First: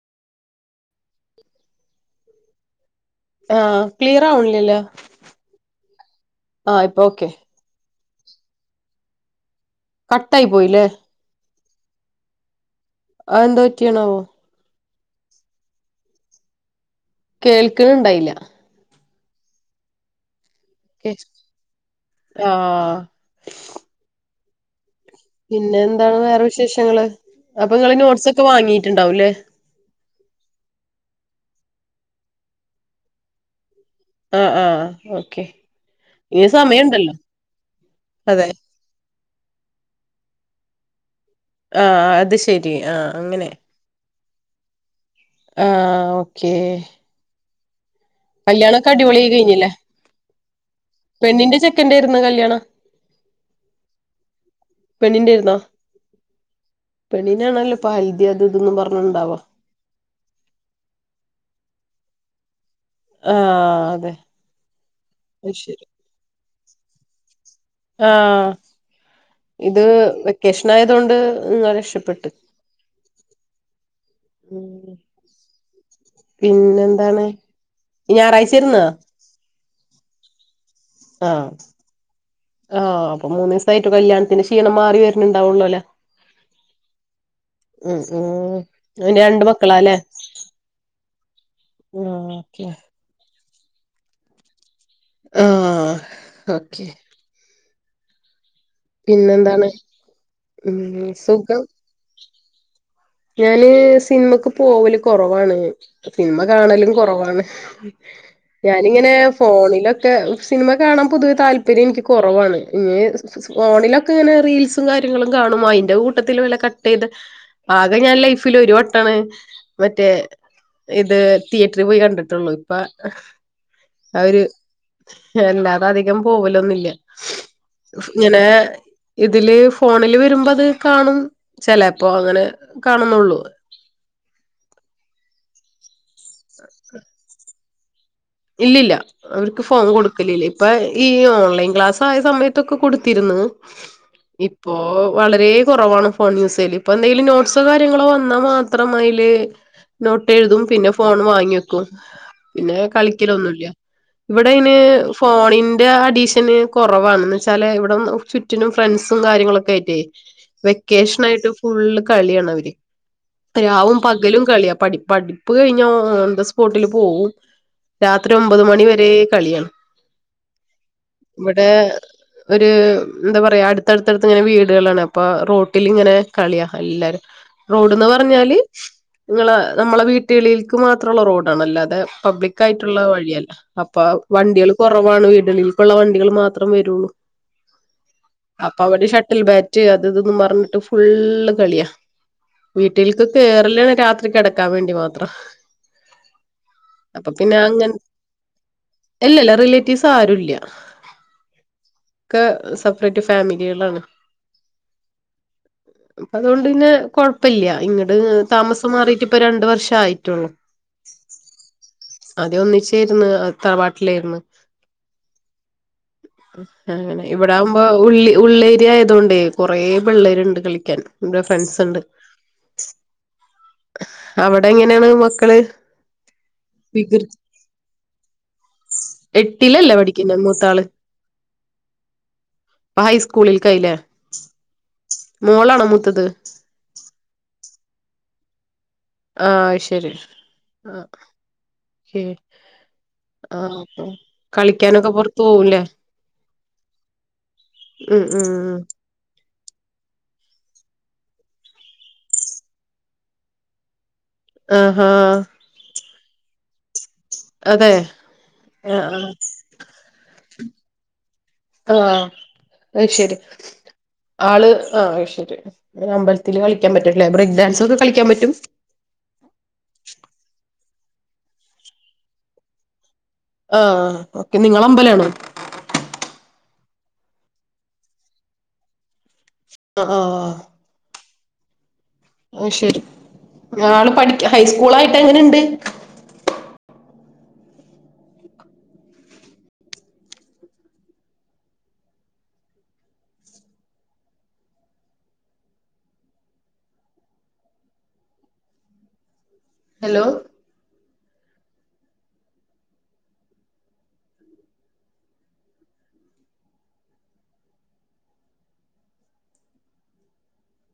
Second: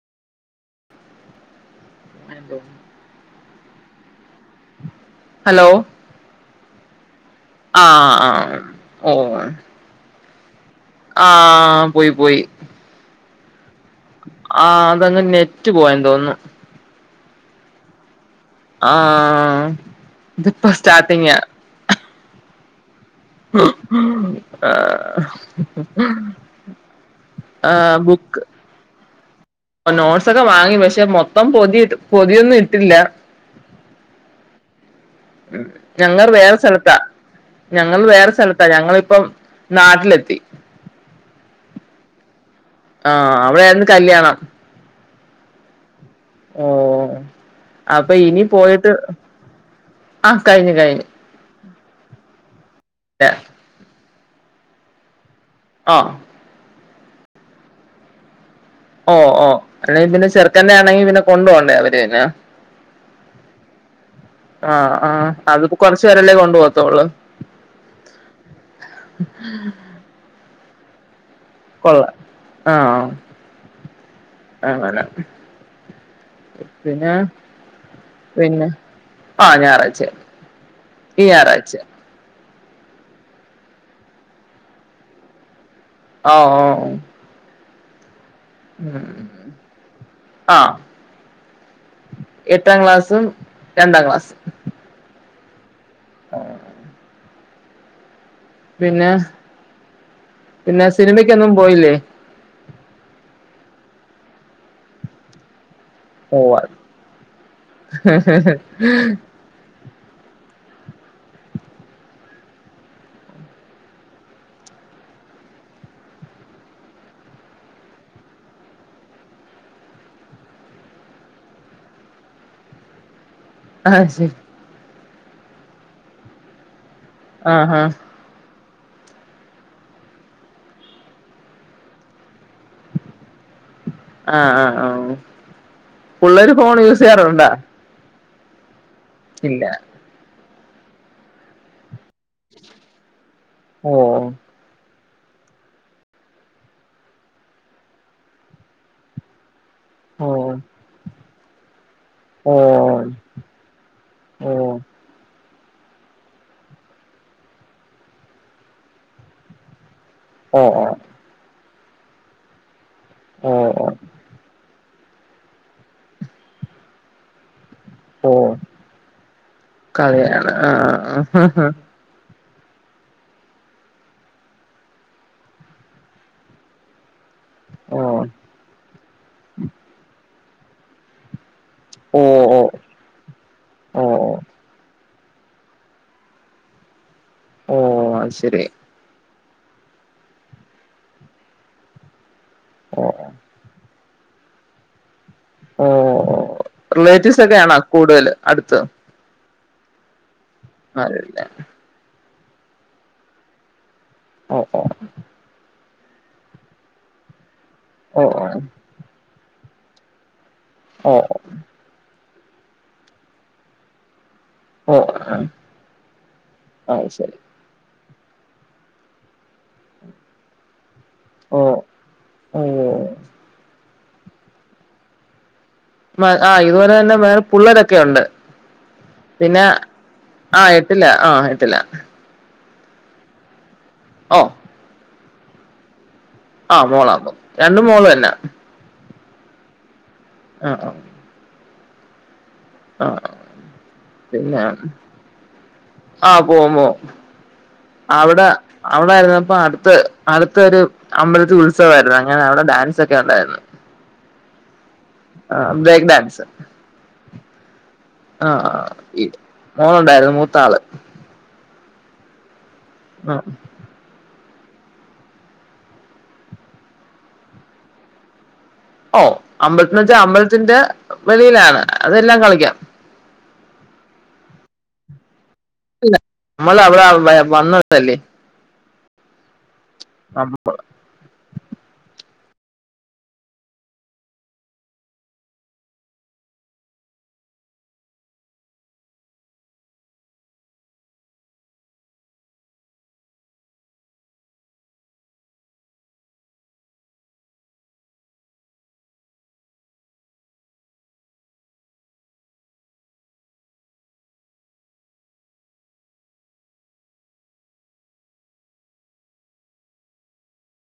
ആ ക്ലിയർ ആവണില്ലേല്ല ഹലോ ആ ഇപ്പൊ ഓക്കെ ആഹ് ആഹ് ഓ കട്ടായി പോയില്ലേ ആ പോയി പോയി അതെന്ത ആഹ് അങ്ങ് നെറ്റ് പോയെന്ന് തോന്നുന്നു കേൾക്കണ്ണ്ടായില്ല ആഹ് ഇതിപ്പ സ്റ്റാട്ടിങ്ങാ ആഹ ആഹ പിന്നെ എന്താണ് [unintelligible] വേറെ വിശേഷങ്ങള് [unintelligible] ആ അപ്പൊ നിങ്ങള് നോട്ട്സ് ബുക്ക് ഒക്കെ വാങ്ങിയിട്ടുണ്ടാവൂല്ലേ നോട്ട്സൊക്കെ വാങ്ങി പക്ഷെ ഇപ്പം പൊതി പൊതിയൊന്നും ഇട്ടില്ല ആ ആ ഞങ്ങൾ വേറെ സ്ഥലത്താ ഞങ്ങൾ വേറെ അതെ സ്ഥലത്താ ഞങ്ങളിപ്പം നാട്ടിലെത്തി ആ അത് ശരി ആഹ അവിടൊയിരുന്നു കല്യാണം ആഹ ഓക്കേ ഓ അപ്പൊ ഇനി കല്യാണൊക്കെ പോയിട്ട് അടിപൊളി കഴിഞ്ഞില്ലേ ആഹ് കഴിഞ്ഞു കഴിഞ്ഞു പെണ്ണിന്റെ ചെക്കന്റെയായിരുന്നു കല്യാണം പെണ്ണിന്റെ ആ ആഹ പെണിനാണല്ലോ ഹൽധി ഓ ഓ അല്ലെങ്കി പിന്നെ ചെറുക്കന്റെ ആണെങ്കി പിന്നെ കൊണ്ടു പോണ്ടേ അവര് ആഹ് അതെ ആ ആ അത് അതിപ്പോ കൊറച്ചപേരെല്ലേ കൊണ്ടു പോ ത്തോള് ആ ഇത് വെക്കേഷൻ ആ അതുകൊണ്ട് കൊള്ള ആഹ ഉം അങ്ങനെ പിന്നെ പിന്നെന്താണ് പിന്നെ ഞായറാഴ്ചയിരുന്നാ ആ ഞായറാഴ്ച്ചയാ ഈ ഞാറാഴ്ച്ച ആ [unintelligible] അപ്പൊ മൂന്ന് ദിവസായിട്ട് കല്യാണത്തിന് ക്ഷീണം മാറി വരണുണ്ടാവുള്ളൂ അല്ലേ ആ ഉം ഉം അതിന് രണ്ട് മക്കളാല്ലേ ആഹ് ആ ഓ എട്ടാം ക്ലാസ്സും രണ്ടാം ക്ലാസും ആ ഓക്കെ പിന്നെ പിന്നെന്താണ് ഉം പിന്നെ സിനിമയ്ക്കൊന്നും സുഖം പോയില്ലേ ഞാന് സിനിമക്ക് പോവല് കൊറവാണ് ഓ സിനിമ കാണലും കുറവാണ് ഞാനിങ്ങനെ ഫോണിലൊക്കെ സിനിമ കാണാൻ പൊതുവെ താല്പര്യം എനിക്ക് കുറവാണ് ഇ ഫോണിലൊക്കെ ഇങ്ങനെ റീൽസും കാര്യങ്ങളും കാണും അതിന്റെ കൂട്ടത്തില് വില കട്ട് ചെയ്ത് ആകെ ഞാൻ ലൈഫിൽ ഒരു വട്ടമാണ് മറ്റേ ഇത് തിയറ്ററിൽ പോയി കണ്ടിട്ടുള്ളു ഇപ്പ ആ ശരി അല്ലാതെ അധികം പോവലൊന്നുല്യ ആഹ് ആഹ് ഇങ്ങനെ ഇതില് ഫോണില് വരുമ്പോ അത് കാണും ചെലപ്പോ അങ്ങനെ കാണുന്നുള്ളൂ ആ ആ ആ പുള്ളൊരു ഫോൺ യൂസ് ചെയ്യാറുണ്ടാ ഇല്ലില്ല അവർക്ക് ഇല്ല ഫോൺ കൊടുക്കലല്ലേ ഇപ്പൊ ഈ ഓൺലൈൻ ക്ലാസ് ആയ സമയത്തൊക്കെ കൊടുത്തിരുന്ന് ഓ ഇപ്പൊ വളരെ കുറവാണ് ഫോൺ യൂസൽ ഇപ്പൊ എന്തെങ്കിലും നോട്സോ കാര്യങ്ങളോ വന്നാ മാത്രം അയില് നോട്ട് ഓ എഴുതും പിന്നെ ഫോൺ വാങ്ങി ങ്ങിവയ്ക്കും ഓ ഒന്നുല്ല ഇവിടെ ഓ അയിന് ഫോൺ ഫോണിന്റെ അഡീഷന് കുറവാണന്ന് വച്ചാല് ഇവിട ചുറ്റിനും ഫ്രണ്ട്സും കാര്യങ്ങളൊക്കെ ആയിട്ടേ ഓ ഓ വെക്കേഷൻ ആയിട്ട് ഫുള്ള് കളിയാണ് അവര് ഓ രാവും പകലും കളിയ പടി പഠിപ്പ് കഴിഞ്ഞ ഓൺ ദ സ്പോട്ടില് പോവും ഓ ഓ രാത്രി ഒമ്പത് മണി വരെ കളിയാ കളിയാണ് ആഹ് ഇവിടെ ഒരു എന്താ പറയാ അടുത്തടുത്തടുത്ത് ഇങ്ങനെ വീടുകളാണ് അപ്പൊ റോട്ടിൽങ്ങനെ കളിയാ എല്ലാരും ഓ റോഡ്ന്ന് പറഞ്ഞാല് നിങ്ങള് നമ്മളെ വീ [unintelligible] മാത്രള്ള റോഡ് ആണല്ലാതെ ഓ പബ്ലിക് ക്കായിട്ടുള്ള വഴിയല്ല ഓ അപ്പൊ ഓ വണ്ടിയള് കുറ ആണ് വീടുകളിൽ ഇപ്പ ഉള്ള വണ്ടികൾ മാത്രം വരുള്ളൂ ഓ അ ശരി അ ബാറ്റ് അതതൊന്നന്ന് പറഞ്ഞിട്ട് ഫുള്ള് കളിയാ ഓ വീട്ടിൽക്ക് കേറല രാത് കിടക്കാൻ വേണ്ടി മാത്ര ഓ റിലേറ്റീവ്സ് പിന്നെ ഒക്കെയാണ അങ്ങനെ കൂടുതൽ അടുത്ത് അല്ലല്ല റിലേറ്റീവ്സ് ആരുല്യ അതേല്ലേ ഒക്കെ സെപ്പറേറ്റ് ഫാമിലികളാണ് ഓ ഓ അപ്പൊ അതുകൊണ്ട്ന്നെ കൊഴ പ്പല്യ ഇങ്ങട് താമസം മാറിയിട്ട് ഇപ്പ രണ്ട് വർ ഷായിട്ടൊള്ളൂ ഓ ഓ അന്യം ഒന്നിച്ചേര്ന്നു തറവാട്ടിലായിരുന്നു ഓ ഓ അത് അങ്ങനെ ശരി ഇവിടെ ആകുമ്പോ ഉള്ളി ഉള്ളേരിയ ആയതൊണ്ടേ കുറേ പിള്ളേരിണ്ട് കളിക്കാൻ ഇവിടെ ഓ ഫ്രണ്ട്സ് ഉണ്ട് ഓ അവിടെ എങ്ങനേണ് മക്കള് മ ആഹ് ഇതുപോലെ തന്നെ വികൃ വേറെ പുള്ളേരൊക്കെ ഉണ്ട് പിന്നെ എട്ടിലല്ലേ പഠിക്കുന്നെ ആ മൂത്താള് എട്ടില ആഹ് എട്ടിലാ അപ്പ ഹൈസ്കൂളിൽ കായില്ലേ ഒ മോളാണോ മൂത്തത് ആ മോളാ രണ്ടും മോള് തന്നാ ആ ശരി ആഹ് ആ ശ [unintelligible] ആ ആ പിന്നെ അപ്പംകളിക്കാനൊക്കെ പുറത്ത് പോവൂല്ലേ ആ പോവും പോവും ഉം അവിടെ ഉം അവിടായിരുന്നപ്പ അട്ത്ത് അടുത്തൊരു അമ്പലത്തിൽ ഉത്സവായിരുന്നു അങ്ങനെ അവിടെ ഡാൻസ് ഒക്കെ ഉണ്ടായിരുന്നു ആഹാ ആ ബ്രേക്ക് ഡാൻസ് [inaudible] അതെ ആഹ് മോളുണ്ടായിരുന്നു മൂ ത്താള് ആ അയ് ശരി ആള് അയ്ശരി അമ്പലത്തില് കളിക്കാൻ പറ്റുംല്ലേ ബ്രേക്ക് ഡാൻസ് ഒക്കെ കളിക്കാൻ പറ്റും ഓ അമ്പലത്തിൽ വെച്ചാ അമ്പൽത്തിന്റെ വെളിയിലാണ് അതെല്ലാം കളിക്കാം ആ നിക്കെ നിങ്ങള അമ്പലാണോ നമ്മള അവിടെ വന്നതല്ലേ ആ ആ ഓ ശരി ആള് പഠിക്കാ ഹൈസ്കൂളായിട്ട് എങ്ങനെുണ്ട് ഹലോ